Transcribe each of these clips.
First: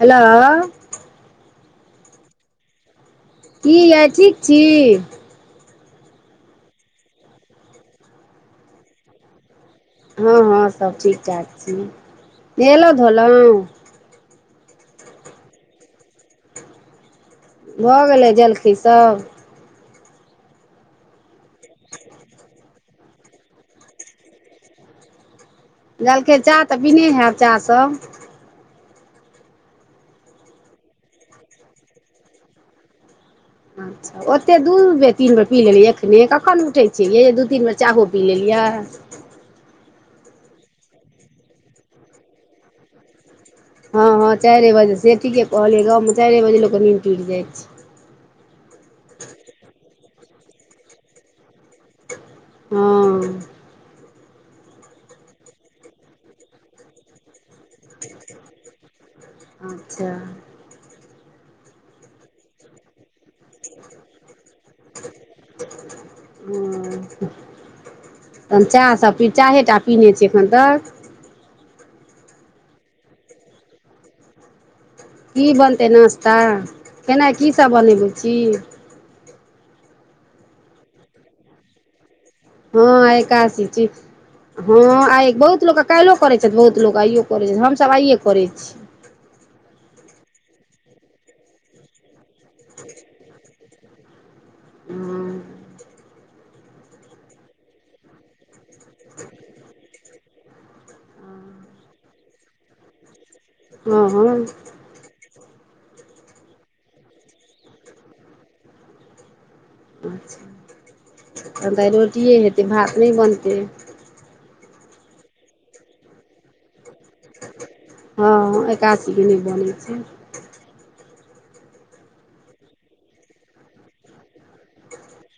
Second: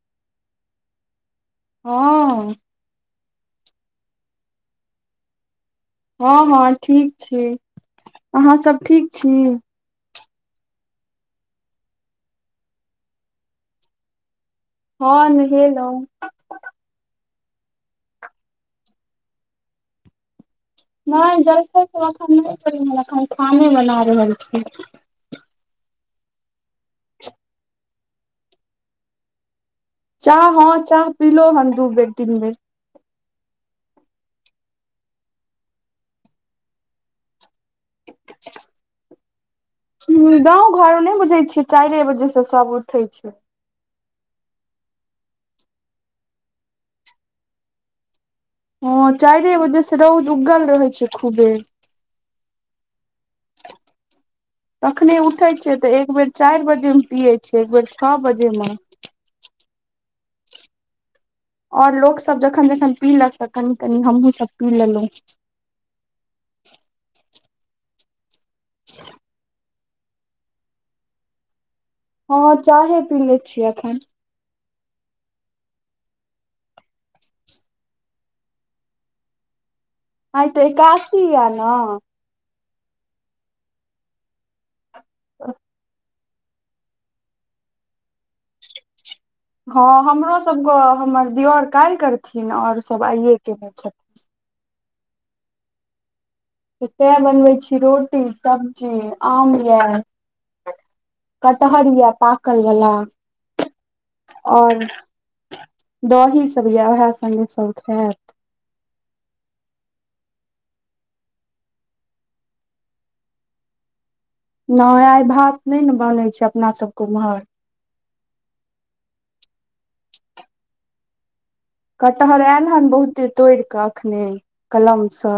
Hello. हँ। कि यै ठीक छी। हँ, हँ, ठीक छी अहाँ सभ ठीक छी? हँ, हँ, सभ ठीक ठाक छिय नेलहुँ धोलहुँ। हँ, नहेलओ। भऽ गेलै जलखहे सभ। नहि जलखाइ अखन भेलै छै, त एखन नहि पि एखन ख़ाने बना रहल छी। दलकै चाह तऽ बीने हयब चाह सभ। चाह हँ चाह पीलो हन दूबे दिनमे। अच्छा, ओते दू बेर तीन बेर पी लेलै एखने कखन उठै छियै दू तीन बेर। चाहो पी लेलियै। ह गाव घर नहि बुझै छियै चारे बजे से सभ उठै छै। हँ, हँ, चारि बजे से ठीके कहलियै गाममे चारि बजे लोकके नीद टुटि जाइत छै। हँ, चाह रहे बजे रौद उगल रहे छै खूबे। हँ। कखने उठै छियै तऽ एकबर चारि बजेमे पियै छियै एक बेर छओ बजेमे। अच्छा। आओर लोक सभ जखन जखन पीलक तऽ कनी कनि हमहुँ सभ पी लेलहुँ। ओ तहन चाह सभ चाहेटा पिन्हने छै एखन तक। हँ, चाहे पी ले छियै एखन। कि बनतै नाश्ता केना की सभ बनबै छी। आइते एकाशी यै न। हँ, एकशी छै हँ आ बहुत लोक कालो। करै छथि, बहुत लोक आइयो करे छथि हमसभ आइये करै छै। हँ, हमरो सभके हमर दिअर काल्हि करथिन आओर सभ आइए केयने छथिन। हँ। तऽ तै बनबै छै रोटी सब्जी आम आ। कटहर या पाकल वाला हँ हँ आओर। दही सभ इ उह सब खत। अच्छा, तन तऽ रोटिए हेतै भात नै बनतै। नहि आइ भात नहि ने बनै छै, अपना सभके उम्हर। हँ, एकशी नहि बनै छै। कटहर आयल हन बहुत देर तोड़ि कऽ अखने कलमसँ।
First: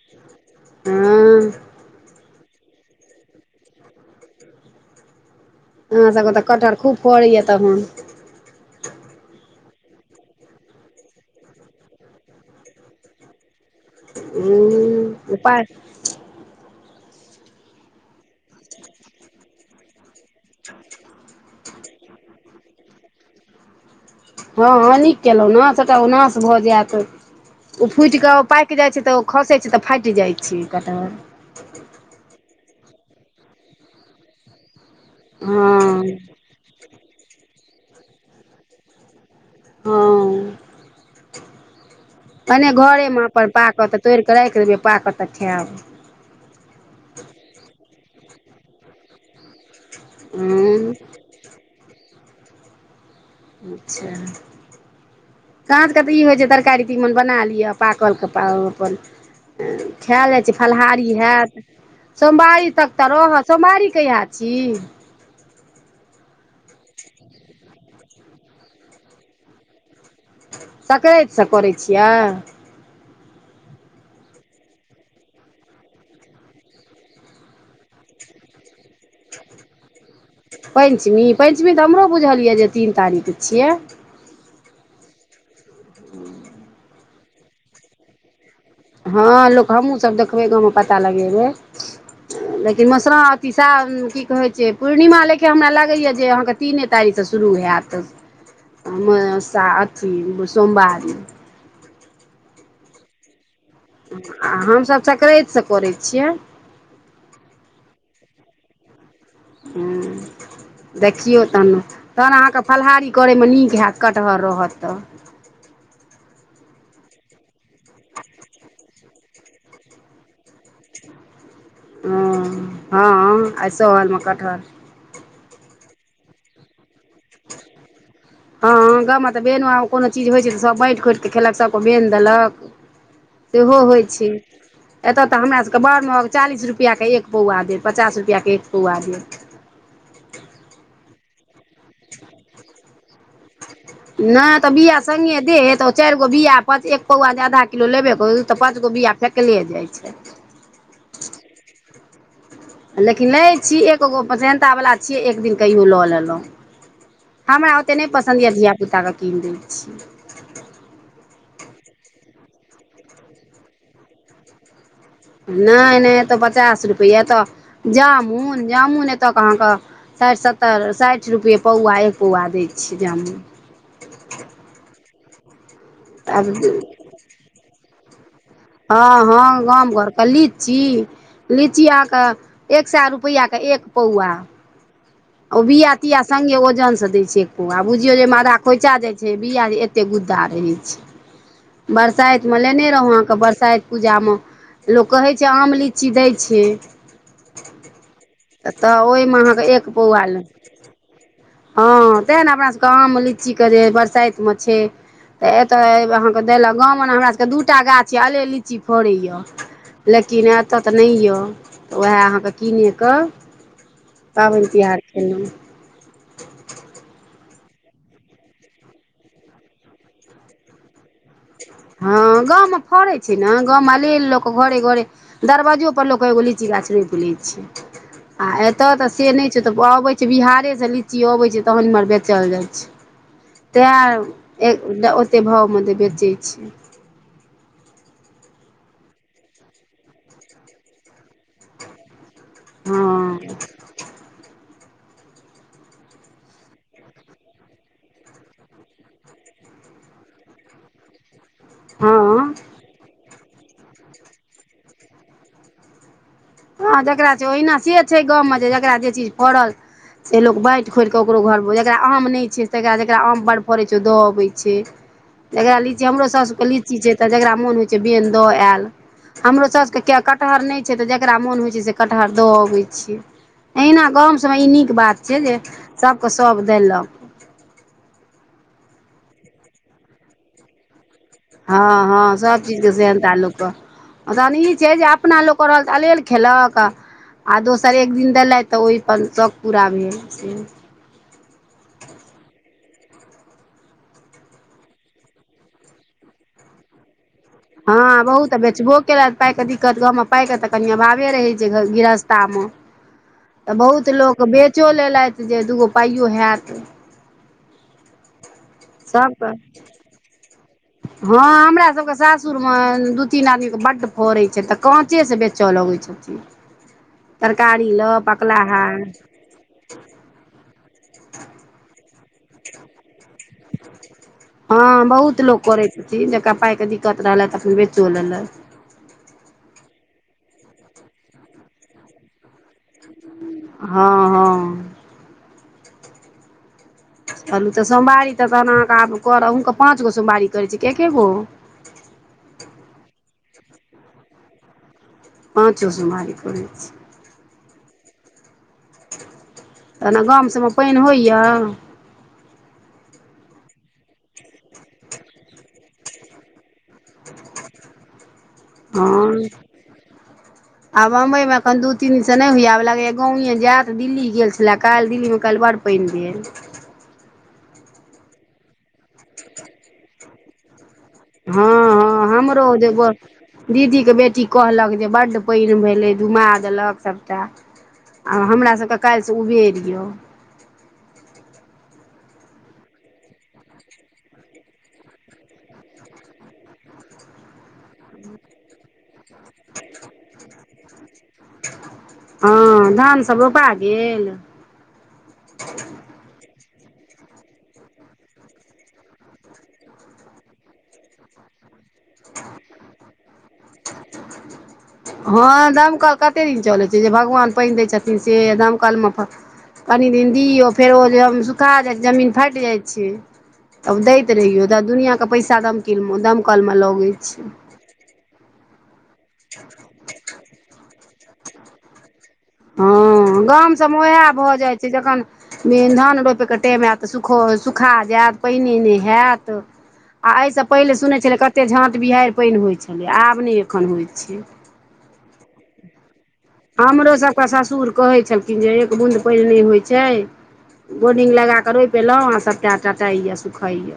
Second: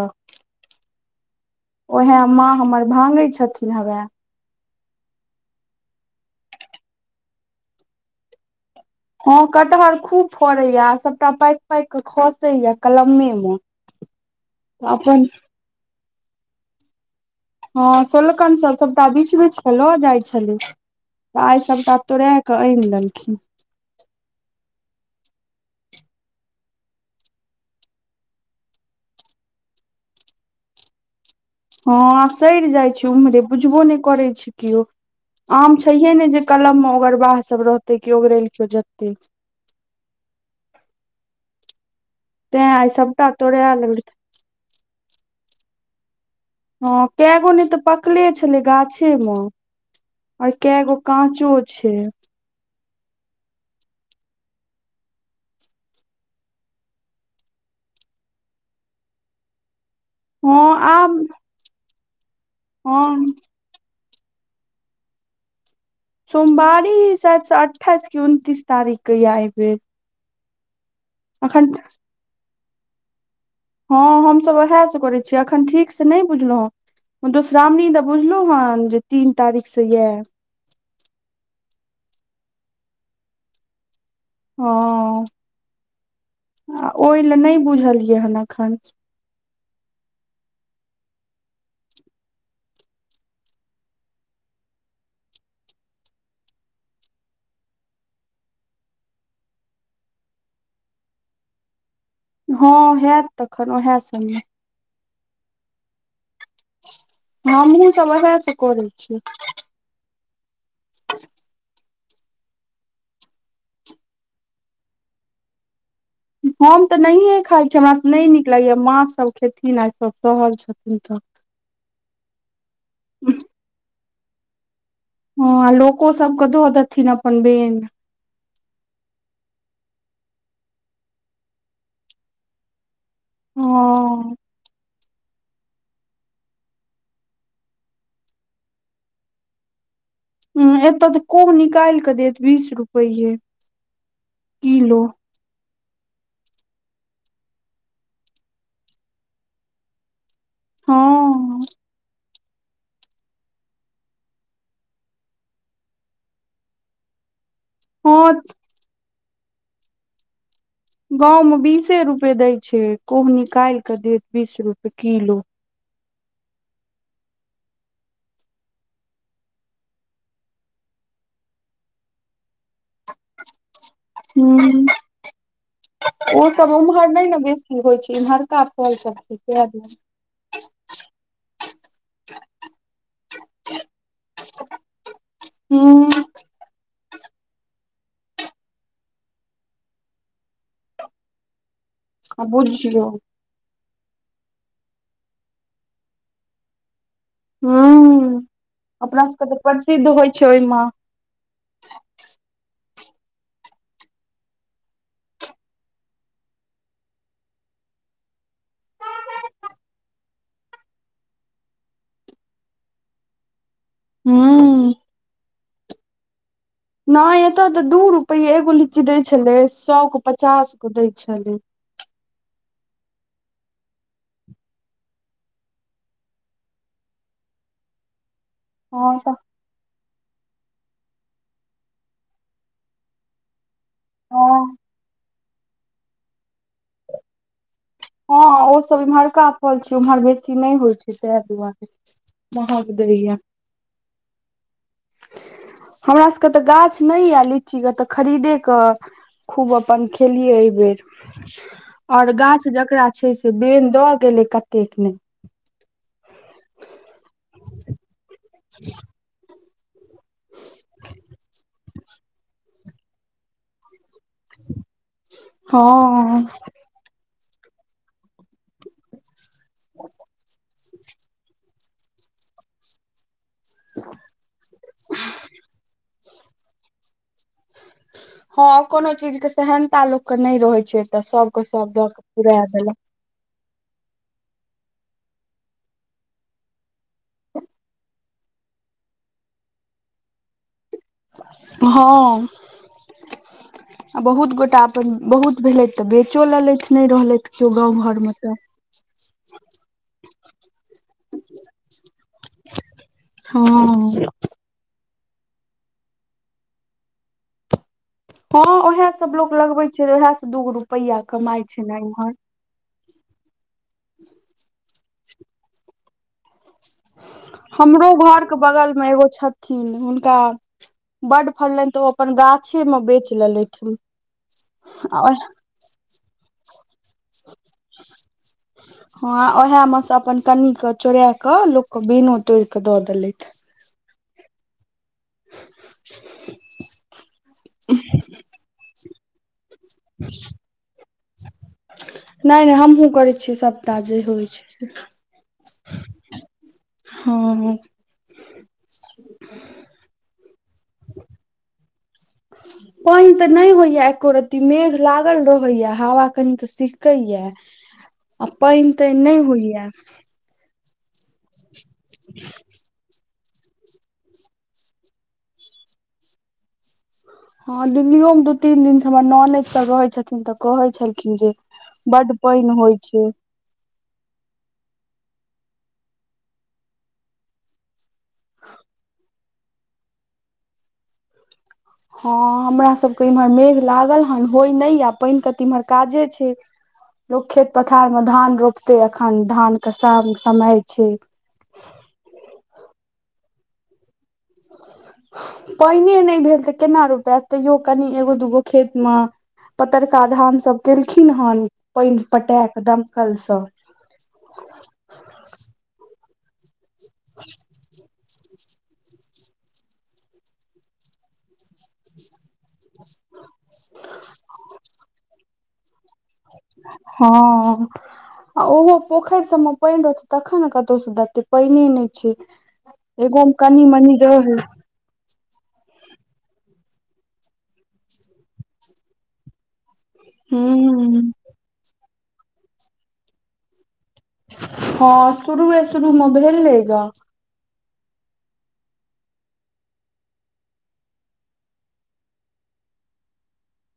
हँ। उएहे माँ हमर भागै छथिन, हवए। अहाँ सभके तऽ कटहर खूब फड़ैएा तखन। हँ, कटहर खूब फड़ैया आ सभटा पाकि पाकि कऽ खसे या कलमे। ह, पा। हँ, सोलकान सभ तऽ बीच बच लो जाइ छल। तऽ आइ सभटा तोड़य कऽ आनि लेलखिन। हँ, हँ, निक केलहुँ ने सभटा ओ नश भऽ जायत। ओ फूटि कऽ पाकि जाइ छै, तऽ ओ खसै छै, तऽ फाटि जाइ छै कटहर। हँ, सड़ जाइ छै, उम्हरे बुझबो नहि करै छै, केओ आम हँ छै ने जे। कलमे ओगरबाह सभ रहते क ओगरेल केओ जते। हँ। तें कने आइ घरेमे सभटा अपन तोड़ाए पाकऽ तऽ लेलथि तोड़ि कऽ राखि देबै पाकऽ तऽ खायब। हँ, कएगो नहि तऽ पकले छलै गाछे मे आर हूँ कगो। काँचो छै। अच्छा। साझके तऽ ई होइ छै, तरकारी तीमन बना लिअ पाकलके अपन। खायल जाइत छै, हँ फलाहारी आब होयैत सोमवारी तक तऽ हँ रहत सोमवारी कहिय। छी? सोमवारी शायद अठाइस कि उनतीस तारीखके आइ बेर। सक्रातिसँ अखन करैत छियै। हँ, हमसभ उएह से करै छियै, अखन ठीक से नहि बुझलहुँ हैं। मधुश्रमणि दऽ बुझलहु हन जे तीन तारीखसे यै। पञ्चमी पञ्चमी तऽ हमरो बुझल यए जे तीन तारीख छियै। ओ। ह। आ ओहि लए नहि बुझलियै हन एखन। हँ, लोक हमहूँसभ देखबै गावमे पता लगेबै। लेकिन मौसुरावव तीसा की कहैत छै, पूर्णिमा लेऽ हमरा लागैयए जे अहाँकेँ। तीने तारीखसँ शुरू हैत अथि सोमवारी। हा, हैत। तखन आहा। आ, हम सभ सक्रातिसँ करैत छियै। हमहु सभ उहे से करे छै। ह, देखियौ तन। तहन अहाँकेँ फलाहारी करैमे निक हैत कटहर रहत तऽ। हम तऽ नहिए खाइत छै हमरा तऽ नहि निक लगैएा माँसभ खेथिन आ सभ सहल छथिन तऽ। हँ, हँ, आइ सहलमे कटहल। हँ, लोको सभके दऽ देथिन अपन बेन। हँ गावमे तऽ बन कोनो चीज होइ छै, तऽ सभ बाँटि खोइत कऽ खेलकके बनि देलक। सेहो होइ छै। हँ एतऽ तऽ हमरा सभके बड़ महग चालीस रुपैआके एक पौआ देब पचास रुपैआके एक पौआ देब। ह, एतऽ तऽ कम निकालि कऽ देत बीस रुपैए। नहि तऽ बिआ किलो सँघे देत। चारिगो बआ पाँच एक पौआ जे आधा किलो लेबे कर तऽ पाँचगो बीआ फेकले जाइ छै। हँ। लेकिन नहि छै, एगो पसन्तावला छियै एक दिन कहिओ लऽ लेलहुँ। हमरा ओतेक नहि हँ पसन्द यए धियापुताकेँ कीन दैत छै। गावमे बीसे रुपे दै छै, कोह निकालि कऽ देत बीस रूपए किलो। नहि नहि एतऽ पचास रुपैआ तऽ जामुन जामुन एतय अहाँकेँ। साठि सत्तरि साठि रुपैए पौआ एक पौआ दै छियै जामुन। ह, आब ओ सभ उमहर नहि ने बेसी होइ छै, इमहरका। हँ, हँ, गाम घरके लीची। लीची आहा कऽ एक सए रुपैआके एक पौआ। ओ बआ हूँ तिया सङ्घे ओजनसँ दै छै। आ, बुझियौ जे माला खोइचा जाइत छै, बआ एते गुद्दा रहै छै। आ बरसाइतमे लेने बुझियौ रहौ अहाँकेँ बरसाइत। पूजामे लोक कहैत छै, आम लीची दैत छै। ह, तऽ अपना ओहिमे सभके तऽ अहाँके एक प्रसिद्ध पौआ होइ ले छै, ओहिमे। हँ, तेने अपना सभके आम लीचीके जे बरसाइतमे छै। तऽ एतय अहाँकेँ देलक गावमे ने हमरा सभकेँ दूटा गाछ यए अले लीची फोड़ैए। लेकिन एतऽ तऽ नहि यऽ तऽ उएह अहाँकेँ कीनकेऽ पाबनि हूँ तिहार कलहुँ। नहि एतय तऽ दू रुपए एगो लीची दै छलै, सए गो पचास गो दै छलै। हँ, गामे फड़ैत छै, ने गामे लेल लोक घरे घरे। दरवाजो पर लोक एगो लीची गाछ रोपि लैत छै, आ एतय तऽ से नहि। तऽ अबै छै, बिहारेसँ लीची अबै छै, तहन एम्हर बेचल जाइ छै। तैं ए हँ ओतेक भावमे तऽ बेचै छै। हँ, ओसभ इम्हर काफल छै, उम्हर बेसी नहि होइ छै ताहि दुआरे। महापदैए। हँ हमरा सभके तऽ गाछ नहि यए लीचीके तऽ खरीदे कऽ। खूब अपन खेलिय एहि बेर। और हँ गाछ जकरा छै, से बेन दऽ गेलै कतेक नहि। ह। हँ, जकरा छै, ओहिना से छै, गाममे जे जकरा जे चीज फड़ल। से लोक बाँटि खोकऽ ओकरो घरमे जकरा आम नहि छै, तरा जकरा आम बड़ फड़ै छै, ओ दब। हाइ छै, करा लीची हमरो हँ सभ के ली जकरा मोन होइ छैन द आयल हमरो सौसके कटहर नहि छै जकरा मोन होइ छै, से कटहर दऽ अबै छियै। अना गाम सभमे ई निक बात छै, जे सभके सभ देलक। हँ, कोनो चीज के सहनता लोक के नहि रहै छै, तऽ सभके सभ दऽ के पुरा देलक। का लोकके तहन ई छै, जे अपना लोकके रहल तऽ अलेल खेलक। आ दोसर एक दिन देलथि तऽ ओहिप शौक पूरा भेल। हँ। आ बहुत गोटा अपन बहुत भेलथि तऽ बेचो लेलथि नहि रहलथि। केओ गाँव हँ, घरमे बहुत तऽ बेचबो केलक पाइके दिक्कत गामे पईके तऽ कनि अभावे रहै छै, गृहस्था। हँ तऽ बहुत लोक बेचो लेलथि जे दूगो पाइयो होयत। हैं, उएह सभ सबके लोग लगबे छै उएह सभ दूगो रुपैआ कमाय छै ने इमहर। ससुर मे दू तीन आदमीके बड्ड फड़ैत छै, तऽ काँचे से बेचय लगैत छथिन। तरकारी हमरो लऽ घरके पकलाहा बगलमे एगो छ थिन हुनका बड्ड फरलनि तऽ ओ अपन गाछ। अछेमे बेच लेलैठ आहा। ई जेकरा पाइके दिक्कत रहलै तऽ खन बेचो लेलै। हँ, उएह मे सँ अपन कनके चोरा कऽ लोकके बैन तोड़ कऽ दऽ देलथि। हँ, हँ। [inaudible] चलू तऽ सोमवारी तऽ तहन अहाँकेँ आब कर अहूँकेँ पाँचगो सोमवारी करैत छै एकेगो। नहि नहि हमहूँ करै छियै, सभटा जे हो होइत छै। से पाँचो सोमारी पड़ै छै हँ तना गाम सभमे पैन होइए [inaudible] पइन ते नहि होइया एको रत्ती मेघ लागल रहेया हवा कनी त सिषके या [unintelligible] आ पैन तैन हँ नहि होइएआ आब बम्बई मे एखन दू तीन स नहि होयया आब लागैएा गावे जायत दिल्ली गेल छलै काल्हि दिल्लीमे काल्हि बड़ पैन भेलय हँ दिल्लीयो मे दू तीन दिन स हमर ननैद सब रहै छथि तऽ कहे छलखिन जे बड पैन होइ छै दीदीके बेटी कहलक जे बड्ड पैन भेलै धुमा देलक सभटा आ हमरासबके कैल स उबेर या हँ हमरा सबके इम्हर मेघ लागल हन होय नहि य पैन के तऽ इम्हर काजे छै लोक खेत पथार मे धान रोपते अखन धान के स- समय छै हँ धानसभ रोपा गेल पाईने नहि भेल तऽ केना रोपायत तैयो कनि एगो दूगो खेत मे पतरका धान सब केलखिन हेन पैन पटा क दमकलसँ हँ दमकल कते दिन चलै ते जे भगवान पैन दे छथिन से धमकलमे फ कनि दिन दियौ फेर ओ जे सुखा जाइ छै जमीन फैट जाइत छै छि आब दैत रहियो दुनिया के पैसा दाईत रहियो दमकल मे हँ आ ओहो पोखैर सब मे पैन रहे छै तखन ने कतहु से देते पईने नहि छै एगो मे कनी मनी रहै से जखन धान रोपयके टाइम आयत तऽ सुखो सुखा जायत पैने नहि हैत आ एहिसँ पहिले सुनैत हूं छलै कते झाँट बिहैर पैन होइत छलै आब नै एखन होइत छै हँ शुरए शुरू म भ हमरोसभके ससुर कहै छलखिन जे एक बूँदि पैन नहि होइत छै बोर्डिंग लगा कऽ रोपि एलो आ सभटा टाइए सुखाैए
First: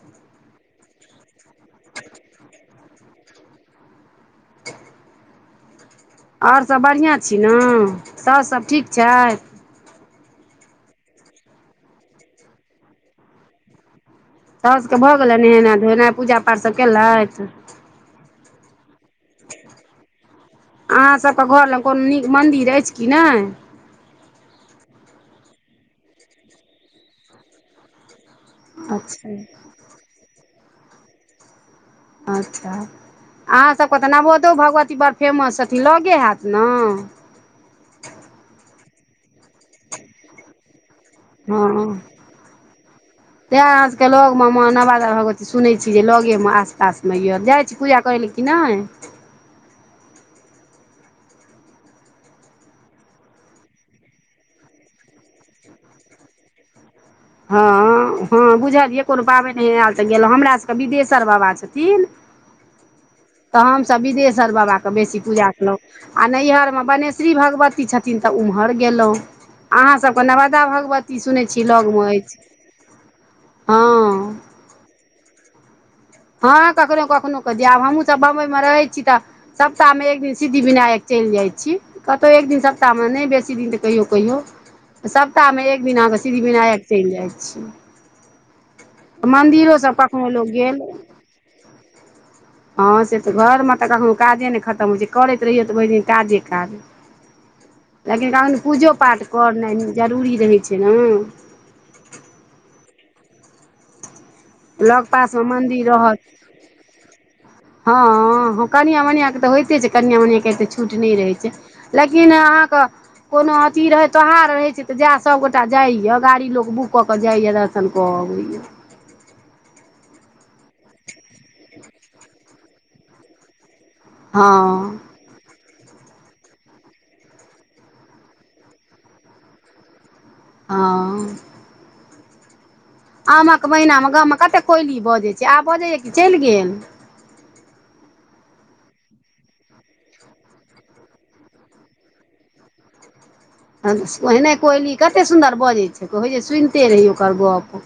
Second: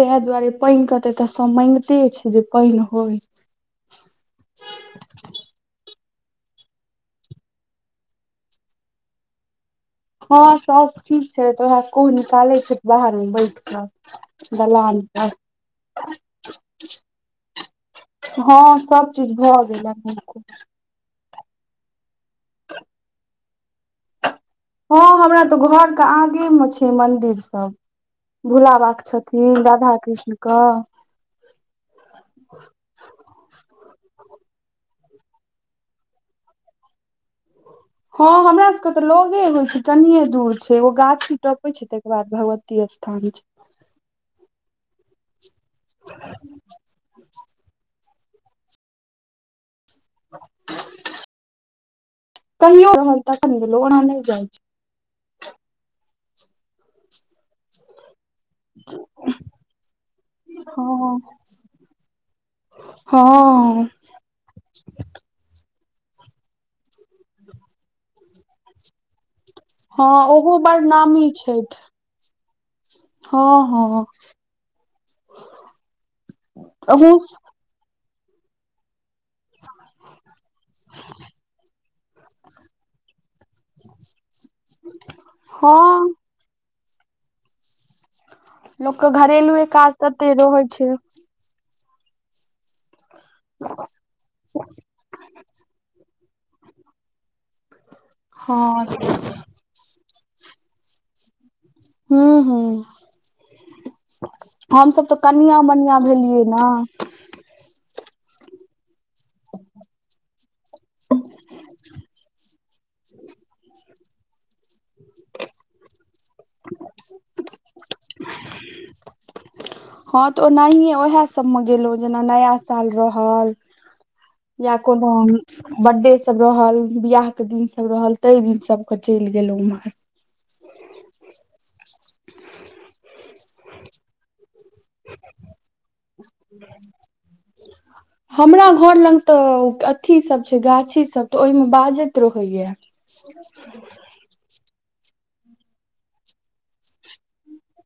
तेहा दुआरे पैन के तऽ तऽ सब मगिते छै जे पैन होय आओर सब बढ़िआँ छी ने सौस सब ठीक छैथ हँ सब ठीक छै त ओरा [unintelligible] निकालै छै बाहरमे बैठ कऽ सौस के दलान भऽ पर गेलय नहेनाइ धोएनाइ पूजा पाठ सभ केलक हँ सभ चीज भऽ गेलय ह अहाँसभके घरमे कोनो नीक मन्दिर अछि कि नै हँ हमरा तऽ घरके आगे मे छै मंदिर सब भोला बाबाक अच्छा छथिन राधा कृष्णकअ अच्छा अहाँसभके तऽ नवोदो भगवती बड़ फेमस छथिन लगे हैत ने हँ हमरा सब के तऽ लगे होय छै कनिये दूर छै ओ गाछ टपै छै तहिके बाद भगवती स्थान छै तें अहाँ सबके लग मे नवादा भगवती सुनैत छीयै जे लगे मे आसपास म य जाय छी पूजा करै लए कि नहि [unintelligible] कहियो त [unintelligible] ओना नहि जाइ छै हँ। हँ, बुझलियै कोनो पाबनि नहि आयल तऽ गेलहुँ हमरा सभके हँ बिदेश्वर बाबा छथिन। तऽ हँ हमसभ बिदेश्वर बाबाके बेसी पूजा कयेलहुँ आ नैहरमे मने। श्री भगवती छथिन तऽ ओम्हर गेलहुँ। अहाँ हँ सभके ओहो नवादा बड़ भगवती नामी सुनने छै छथि लगमे अछि हँ, हँ। हँ, कखनहु अहूँ कखनहु कऽ दिय आब हमहूँ सभ बम्बईमे रहै छै तऽ। सप्ताहमे एक दिन सिद्धि विनयक चलि जाइ छी। कतहु एक दिन सप्ताहमे नहि बेसी दिन तऽ कहियो कहियो सप्ताहमे एक दिन हँ अहाँ। सिद्धिवनायक चलि जाइत छै, लोकके घरेलुए मन्दिरो काज सभ कखनो तते लोक रहै गेल। छै हँ, से तऽ घरमे तऽ कखनो काजे नहि खतम होइ छै, करैत रहियौ तऽ भेर दिन काजे काज। लेकिन कहने हँ पूजो पाठ करनाइ जरूरी रहै छै ने। हँ, हँ। हमसभ लग तऽ पासमे कनिआ मन्दिर मनिया भेलियै ने। हँँ, कनआ मनिआँऽ तऽ होइते छै, कनिया मनिआ केऽ छूट नहि रहैत छै। लेकिन अहाँकेँ कोनो अथि रहै तोहार रहै छै। तऽ जएह सभगोटा जाइए गाड़ी लोक बुक कऽ जाइए दर्शन कऽ अबैया। हँ, तऽ ओनाहिए उएह सभमे गेलहुँ जेना नया साल रहल। या कोनो। हँ बर्थडे सभ रहल बियाहके दिन सभ रहल तै दिन सभके चलि गेलहुँ उम्ह्रर। आँ। [inaudible] आम कऽ महिनामे गामे कतेक कोइली बाजै छै, आब बजै छै, कि चलि गेल। हमरा घर लग तऽ आती सभ छै, गाछी सभ त ओहिमे बाजैत रहैया। ह। ओहने कोयली कतेक सुन्दर बजैत छै, कहै छै, सुनिते रही ओकर गप।